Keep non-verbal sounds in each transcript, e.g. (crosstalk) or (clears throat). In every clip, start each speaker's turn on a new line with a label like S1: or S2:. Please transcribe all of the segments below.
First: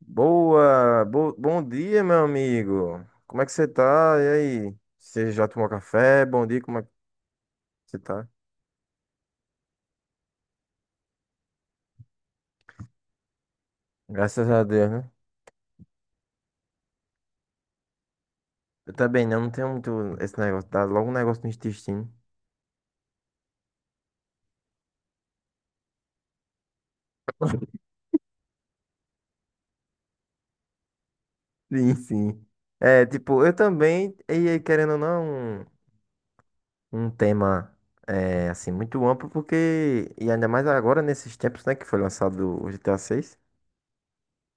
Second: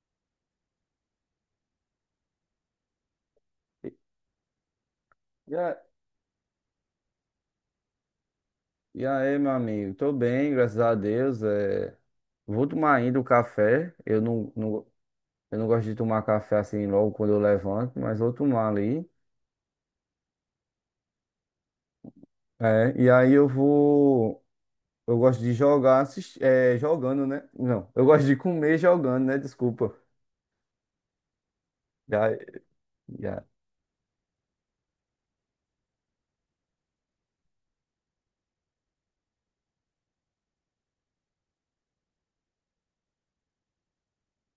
S1: Bom dia, meu amigo. Como é que você
S2: E,
S1: tá? E aí? Você já
S2: e
S1: tomou
S2: a-
S1: café? Bom dia, como é que você tá?
S2: e aí, meu amigo? Tô bem, graças a Deus. Vou tomar ainda o café. Eu
S1: Graças
S2: não,
S1: a
S2: não,
S1: Deus, né?
S2: eu não gosto de tomar café assim logo quando eu levanto, mas vou tomar
S1: Eu
S2: ali.
S1: também não tenho muito esse negócio, dá logo um negócio no intestino.
S2: É, e aí eu vou. Eu gosto de jogar, jogando, né? Não, eu gosto de comer jogando, né? Desculpa.
S1: Sim,
S2: Já,
S1: sim. É, tipo,
S2: já.
S1: eu também, e aí, querendo ou não, um tema, é, assim, muito amplo, porque, e ainda mais agora, nesses tempos, né, que foi lançado o GTA VI,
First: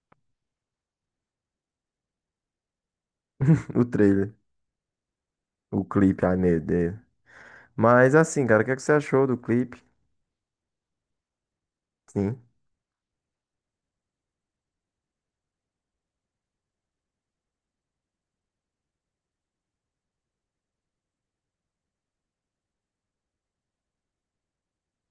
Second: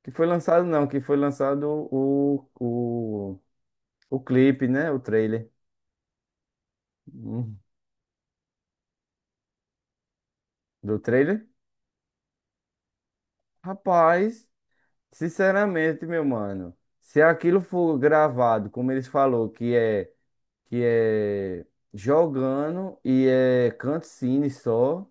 S2: Que foi lançado, não, que foi lançado o, o,
S1: (laughs) o
S2: o
S1: trailer,
S2: clipe, né? O trailer.
S1: o clipe, ai meu Deus.
S2: Hum,
S1: Mas, assim, cara, o que é que você achou do clipe?
S2: Do trailer?
S1: Sim.
S2: Rapaz. Sinceramente, meu mano, se aquilo for gravado, como eles falou, que é jogando e é cutscene só,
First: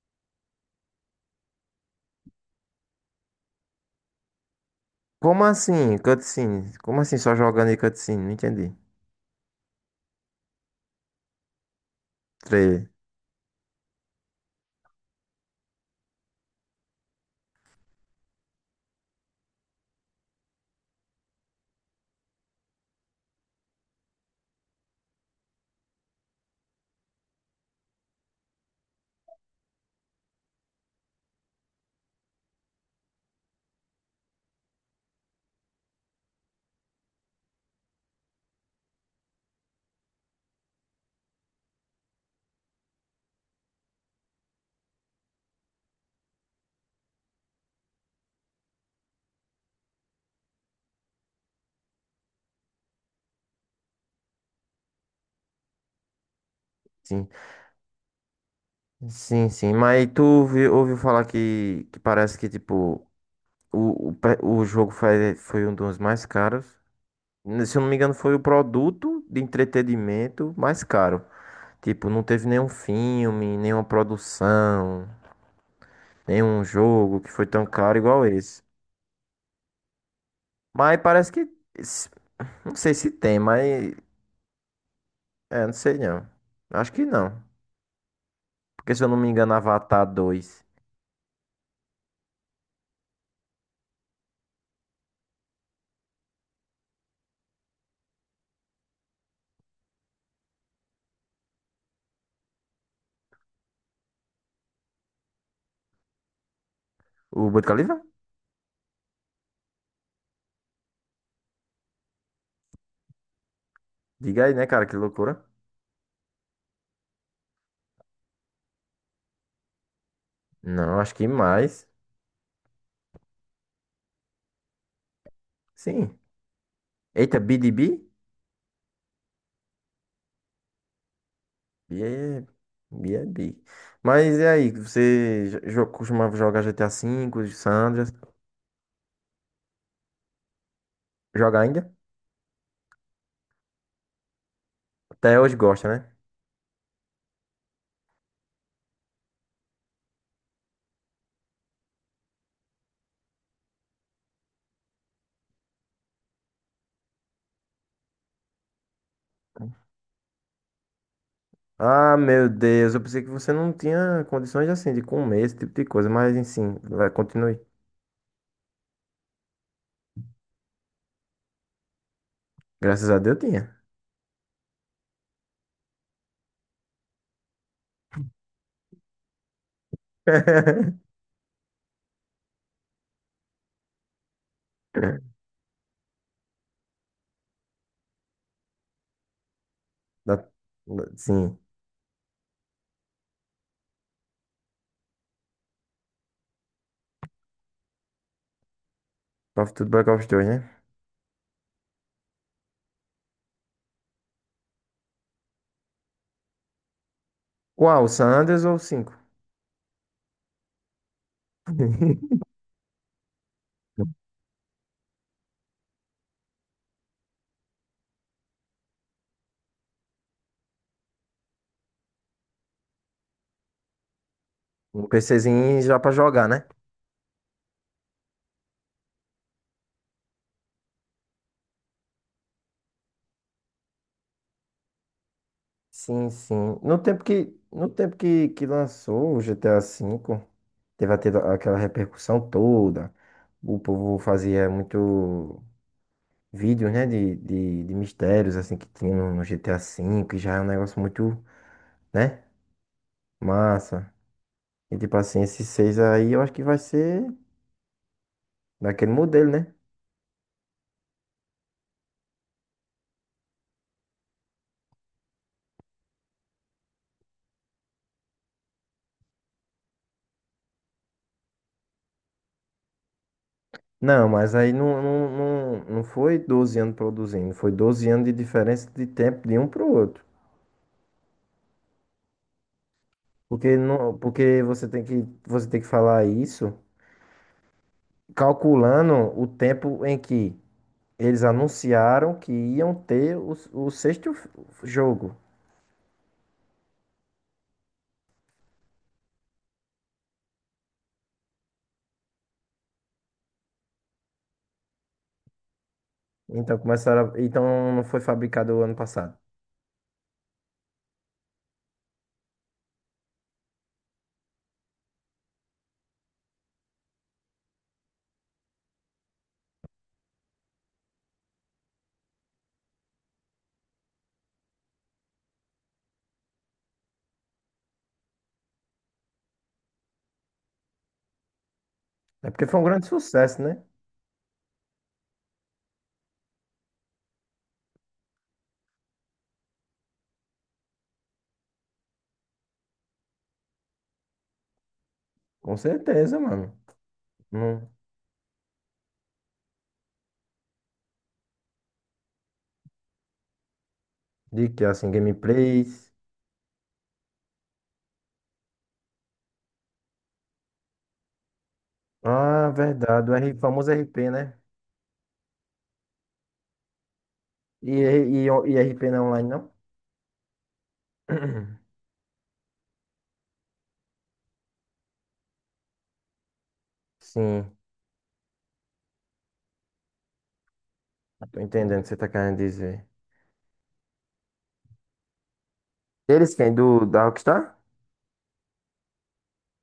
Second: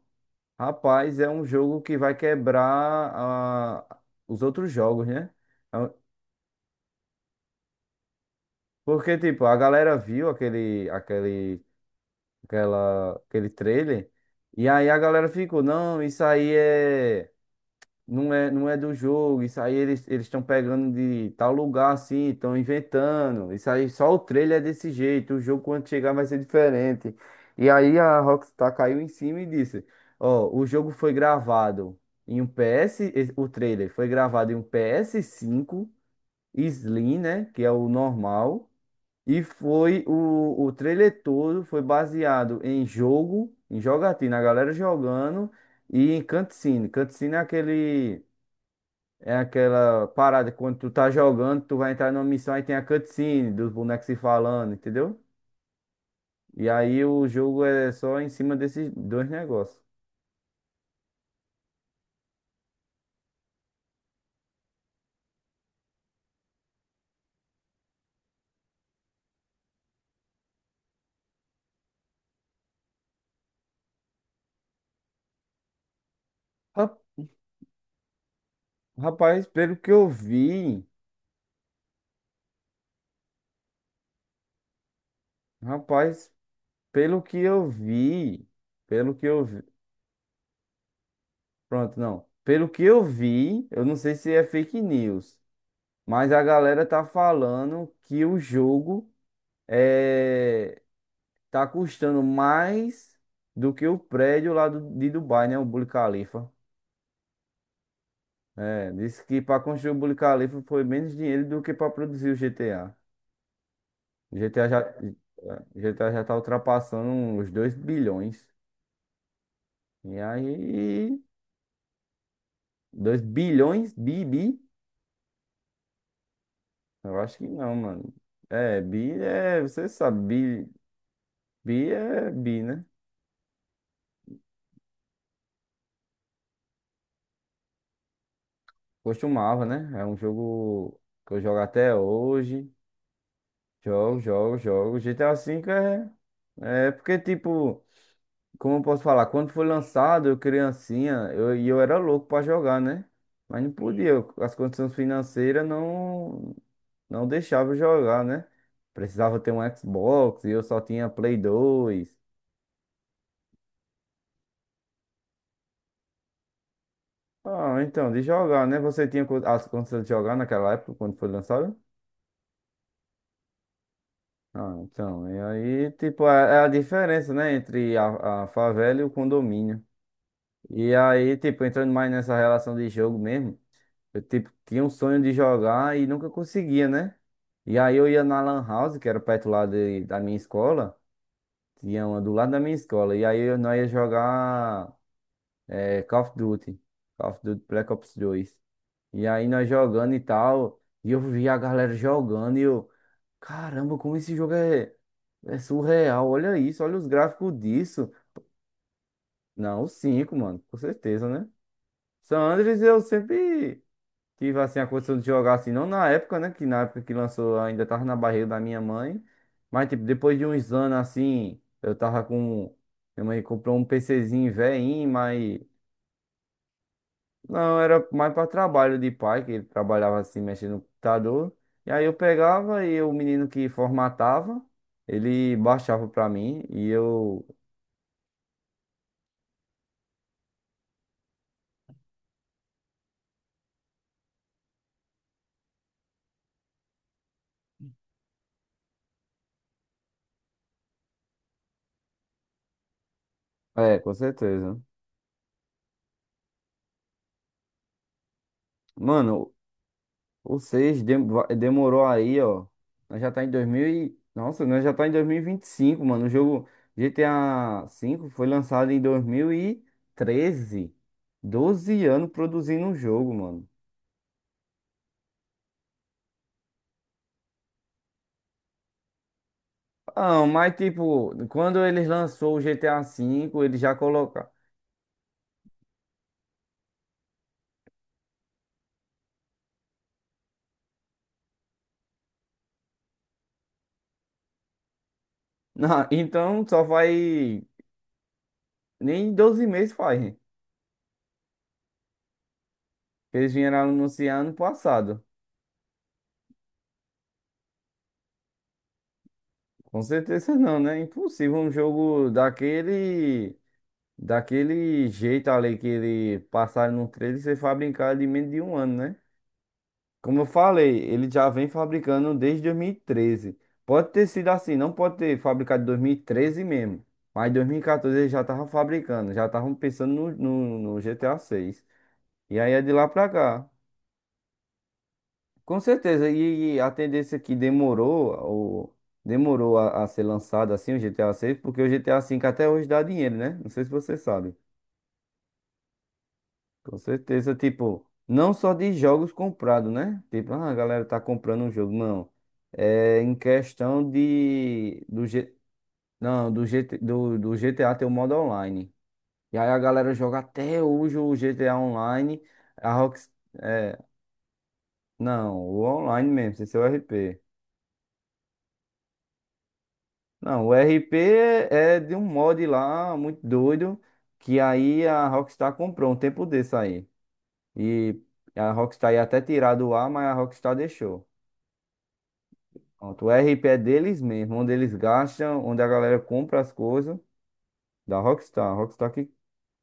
S2: rapaz, é um jogo que vai quebrar os outros jogos, né?
S1: Como
S2: É um-
S1: assim, cutscene? Como assim só jogando e cutscene? Não entendi.
S2: Porque tipo, a galera viu aquele aquele
S1: Trailer.
S2: aquela aquele trailer e aí a galera ficou, não, isso aí não é do jogo, isso aí eles estão pegando de tal lugar assim, estão inventando. Isso aí só o trailer é desse jeito, o jogo quando chegar vai ser diferente. E aí a Rockstar caiu em cima e disse: "Ó, o jogo foi gravado o trailer foi gravado em um PS5 Slim, né, que é o normal, e foi o trailer todo foi baseado em jogo, em jogatina, a galera jogando e em cutscene. Cutscene é aquele é aquela parada, quando tu tá jogando, tu vai entrar numa missão, aí tem a cutscene dos bonecos se falando, entendeu? E aí o
S1: Sim.
S2: jogo é só em cima desses dois
S1: Sim, sim.
S2: negócios.
S1: Mas ouviu falar que, parece que, tipo, o jogo foi um dos mais caros. Se eu não me engano, foi o produto de entretenimento mais caro. Tipo, não teve nenhum filme, nenhuma produção, nenhum
S2: Ra-
S1: jogo que foi tão caro igual esse.
S2: Rapaz, pelo que eu vi,
S1: Mas parece que. s- Não sei se tem, mas. É, não sei não.
S2: rapaz,
S1: Acho que
S2: pelo que
S1: não.
S2: eu vi,
S1: Porque se eu
S2: pelo
S1: não
S2: que
S1: me
S2: eu
S1: engano,
S2: vi,
S1: Avatar 2.
S2: pronto, não. Pelo que eu vi, eu não sei se é fake news, mas a galera tá falando que o jogo é tá custando mais do que o prédio lá de Dubai, né? O Burj Khalifa.
S1: O Burj Khalifa?
S2: É, disse que para construir o Burj Khalifa foi menos dinheiro do que para produzir o GTA.
S1: Diga
S2: O
S1: aí, né,
S2: GTA já,
S1: cara? Que loucura.
S2: é, GTA já tá ultrapassando os 2 bilhões. E
S1: Não, acho
S2: aí,
S1: que mais.
S2: 2 bilhões? Bi, bi?
S1: Sim.
S2: Eu
S1: Eita,
S2: acho que não,
S1: BDB?
S2: mano. É, bi é, você sabe, bi, bi
S1: B
S2: é bi, né?
S1: B é B. É B. Mas e aí? Você costumava jogar GTA V, Sandras?
S2: Costumava, né? É um jogo que eu
S1: Joga
S2: jogo
S1: ainda?
S2: até hoje. Jogo, jogo, jogo. GTA
S1: Até hoje
S2: V
S1: gosta,
S2: é.
S1: né?
S2: É porque, tipo, como eu posso falar? Quando foi lançado, eu criancinha, eu era louco pra jogar, né? Mas não podia, as condições financeiras não deixavam eu jogar, né? Precisava ter um Xbox e eu só tinha Play 2.
S1: Ah, meu Deus. Eu pensei que você não tinha condições assim de comer esse tipo de coisa. Mas, enfim, vai, continue.
S2: Ah, então, de jogar, né? Você tinha as condições de jogar naquela época, quando foi lançado?
S1: Graças a Deus tinha.
S2: Ah, então, e aí, tipo, é a diferença, né? Entre a favela e o condomínio. E
S1: (laughs)
S2: aí, tipo, entrando mais nessa relação de jogo mesmo, eu, tipo, tinha um sonho de jogar e nunca conseguia, né? E aí eu ia na Lan House, que era perto lá da minha
S1: Da-
S2: escola,
S1: Sim.
S2: tinha uma do lado da minha escola, e aí nós ia jogar é, Call of Duty, Call of Duty Black Ops dois. E aí
S1: Call
S2: nós
S1: of Duty Black
S2: jogando e
S1: Ops 2, né?
S2: tal, e eu via a galera jogando e eu, caramba, como esse jogo é surreal, olha isso, olha os gráficos
S1: Qual? O
S2: disso.
S1: San Andreas ou o 5?
S2: Não, o 5 mano, com certeza, né? San Andreas eu sempre. Tive assim a condição de jogar assim, não na época, né? Que na época que lançou eu ainda tava na barriga da minha mãe. Mas tipo, depois de uns anos assim, eu tava com. Minha mãe comprou um PCzinho
S1: Um
S2: velhinho, mas.
S1: PCzinho já pra jogar, né?
S2: Não, era mais para trabalho de pai, que ele trabalhava assim, mexendo no computador. E aí eu pegava e o menino que formatava, ele baixava pra
S1: Sim, sim.
S2: mim e
S1: No tempo
S2: eu.
S1: que, no tempo que, que lançou o GTA V, teve até aquela repercussão toda. O povo fazia muito vídeos, né, de mistérios, assim, que tinha no GTA V, e já é um negócio muito, né,
S2: É,
S1: massa.
S2: com certeza.
S1: E, tipo assim, esse 6 aí eu acho que vai ser daquele modelo,
S2: Mano,
S1: né?
S2: ou seja, demorou aí, ó. Nós já tá em 2000 e... Nossa, nós já tá em 2025 mano. O jogo GTA V foi lançado em 2013, 12 anos produzindo um jogo, mano.
S1: Não, mas aí não foi 12 anos produzindo, foi 12 anos de diferença de tempo de um pro outro.
S2: Ah, mas tipo, quando eles lançou o GTA V,
S1: Porque
S2: eles já
S1: não,
S2: colocaram.
S1: porque você tem que falar isso calculando o tempo em que eles anunciaram que iam ter o sexto jogo.
S2: (laughs) Não, então só vai. Nem 12 meses faz. Eles vieram anunciar ano passado.
S1: Então começaram, então não foi fabricado o ano passado.
S2: Com certeza não, né? Impossível um jogo daquele. Daquele jeito ali que ele passar no trailer, ser fabricado em menos de um ano, né? Como eu falei, ele já vem fabricando desde 2013. Pode ter sido assim, não pode ter fabricado em 2013 mesmo. Mas em 2014 ele já tava fabricando, já estavam pensando no GTA 6.
S1: É
S2: E
S1: porque
S2: aí
S1: foi
S2: é
S1: um
S2: de
S1: grande
S2: lá pra
S1: sucesso,
S2: cá.
S1: né?
S2: Com certeza, e a tendência que demorou, demorou a ser lançado assim o GTA 6, porque o GTA 5 até hoje dá dinheiro, né? Não sei se você sabe.
S1: Com certeza, mano.
S2: Com certeza,
S1: Não,
S2: tipo, não só de jogos comprados, né? Tipo, ah, a galera tá comprando um jogo, não. É em questão
S1: de que
S2: de
S1: assim,
S2: do
S1: gameplays.
S2: G, não, do GT, do, do GTA ter o modo online. E aí a galera joga até hoje o GTA online,
S1: Ah,
S2: a
S1: verdade,
S2: Rox,
S1: o R, famoso
S2: é,
S1: r p né?
S2: não, o online mesmo, sem ser o RP.
S1: E, e r p não é online, não?
S2: Não, o RP
S1: (clears throat)
S2: é de um mod lá muito doido que aí a Rockstar comprou um tempo desse aí.
S1: Sim,
S2: E a Rockstar ia até tirar do ar, mas a Rockstar deixou.
S1: tô entendendo o que você tá querendo dizer.
S2: Pronto, o RP é deles mesmo, onde eles gastam, onde a galera
S1: Eles
S2: compra as
S1: quem?
S2: coisas
S1: Da Rockstar?
S2: da Rockstar. Rockstar que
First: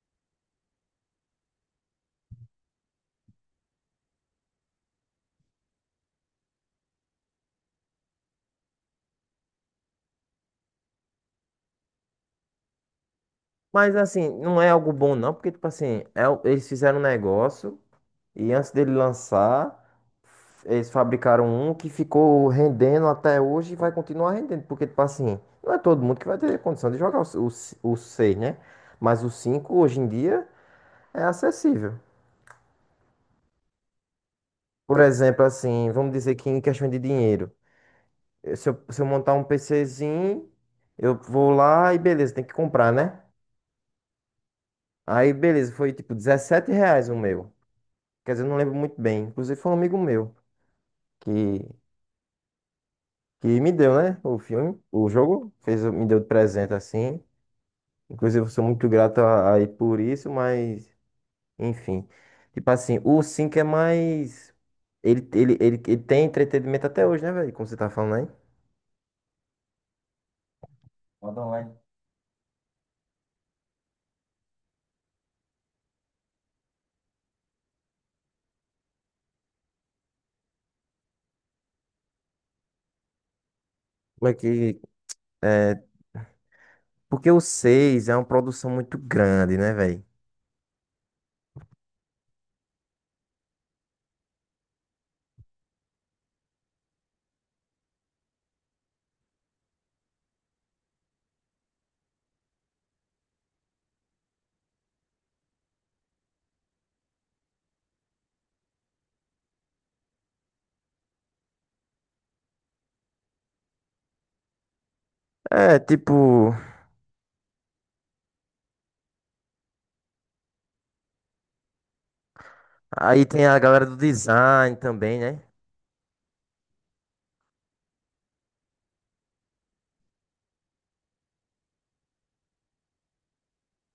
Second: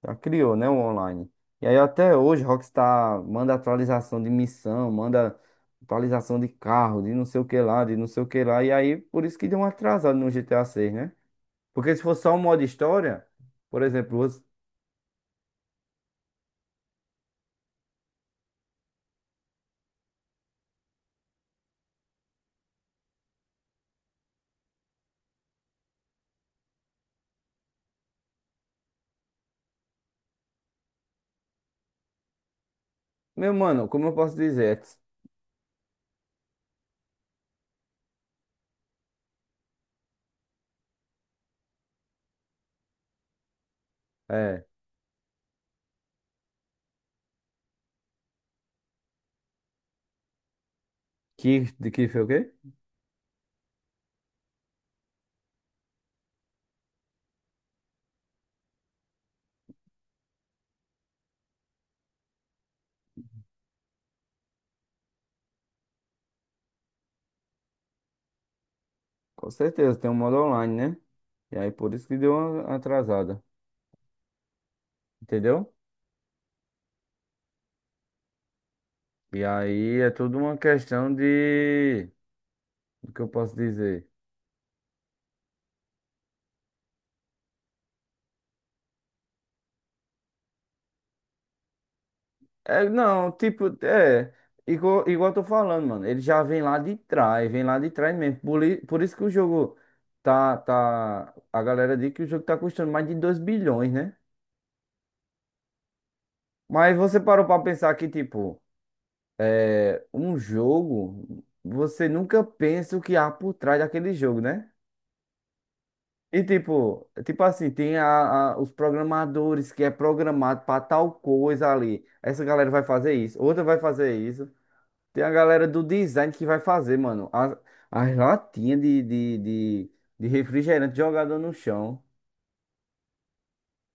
S2: já criou, né, o online. E aí até hoje Rockstar manda atualização de missão, manda atualização de carro, de não sei o que lá, de não sei o que lá. E aí por isso que deu um atrasado no GTA 6, né? Porque se fosse só um modo história, por
S1: Mas
S2: exemplo,
S1: assim, não é algo bom não, porque tipo assim, eles fizeram um negócio e antes dele lançar, eles fabricaram um que ficou rendendo até hoje e vai continuar rendendo, porque tipo assim, não é todo mundo que vai ter condição de jogar 6, né? Mas o 5 hoje em dia é acessível.
S2: meu mano, como eu posso dizer?
S1: Por exemplo, assim, vamos dizer que em questão de dinheiro, se eu montar um PCzinho, eu vou lá e beleza, tem que comprar, né?
S2: É,
S1: Aí beleza, foi tipo R$ 17 o meu. Quer dizer, eu não lembro muito bem. Inclusive, foi um amigo meu que,
S2: que foi o quê?
S1: que me deu, né? O filme, o jogo, fez, me deu de presente assim. Inclusive, eu sou muito grato a ele por isso, mas, enfim. Tipo assim, o 5 é mais. Ele tem entretenimento até hoje, né, velho? Como você tá falando aí.
S2: Com certeza tem um modo online, né?
S1: Manda
S2: E aí
S1: online.
S2: por isso que deu uma atrasada, entendeu? E aí é tudo uma questão de. O que eu posso dizer?
S1: Como é que. É, porque o 6 é uma produção muito grande, né, velho?
S2: É, não, tipo, é. Igual eu tô falando, mano. Ele já vem lá de trás, vem lá de trás mesmo. Por isso que o jogo tá. A galera diz que o jogo tá custando mais de 2 bilhões, né? Mas você parou pra pensar que, tipo, um jogo, você nunca pensa o que há por trás daquele jogo, né?
S1: É,
S2: E
S1: tipo.
S2: tipo assim, tem os programadores que é programado para tal coisa ali. Essa galera vai fazer
S1: Aí
S2: isso,
S1: tem a
S2: outra vai
S1: galera do
S2: fazer isso.
S1: design também,
S2: Tem a
S1: né?
S2: galera do design que vai fazer, mano, as latinhas de refrigerante jogada no chão.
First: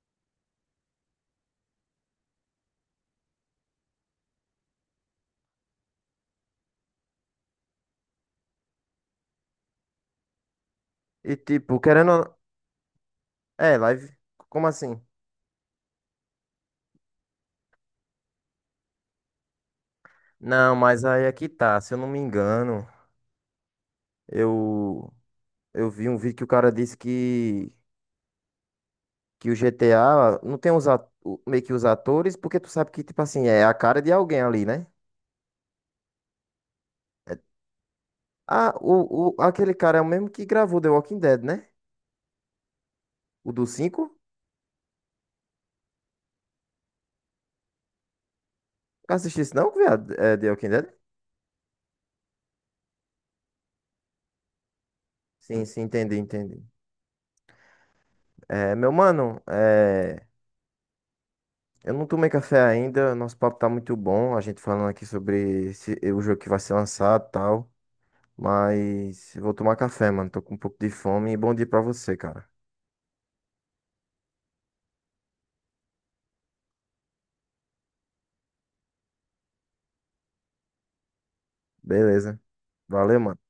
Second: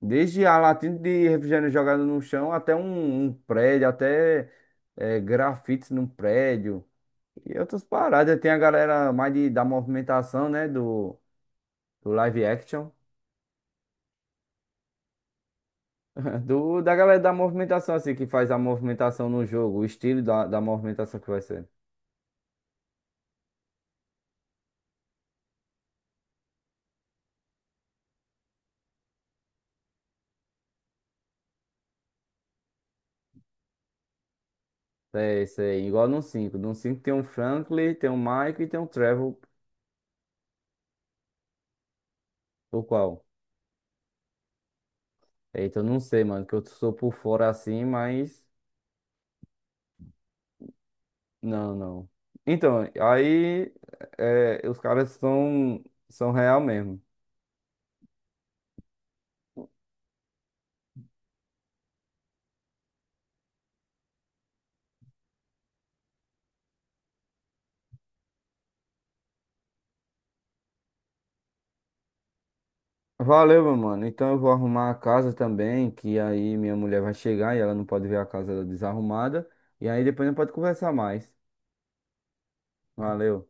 S2: Desde a latinha de refrigerante jogada no chão até um prédio, até grafite num prédio. E outras paradas. Tem a galera mais da movimentação, né? Do,
S1: E, tipo, querendo.
S2: do live action.
S1: É, live. Como assim?
S2: (laughs) Da galera da movimentação, assim, que faz a movimentação no jogo, o estilo da
S1: Não, mas
S2: movimentação
S1: aí
S2: que
S1: é
S2: vai
S1: que
S2: ser.
S1: tá, se eu não me engano, eu eu vi um vídeo que o cara disse que o GTA não tem os meio que os atores, porque tu sabe que tipo assim, é a cara de alguém ali, né?
S2: É isso aí, igual no cinco. No 5 tem um Franklin, tem um Mike e
S1: Ah,
S2: tem um
S1: o,
S2: Trevor.
S1: o aquele cara é o mesmo que gravou The Walking Dead, né?
S2: O qual?
S1: O do cinco?
S2: Eita, eu não sei, mano, que eu sou por fora assim, mas.
S1: Assistiu isso não, viado? É The Walking Dead?
S2: Não, não. Então, aí. Os caras
S1: Sim, sim,
S2: são,
S1: entendi,
S2: são
S1: entendi.
S2: real mesmo.
S1: É, meu mano, eu não tomei café ainda, nosso papo tá muito bom, a gente falando aqui sobre o jogo que vai ser lançado, e tal. Mas eu vou tomar café, mano. Tô com um pouco de fome. E bom dia pra você, cara.
S2: Valeu, meu mano. Então eu vou arrumar a casa também, que aí minha mulher vai chegar e ela não pode ver a casa desarrumada. E aí depois não pode conversar mais.
S1: Beleza. Valeu, mano.
S2: Valeu.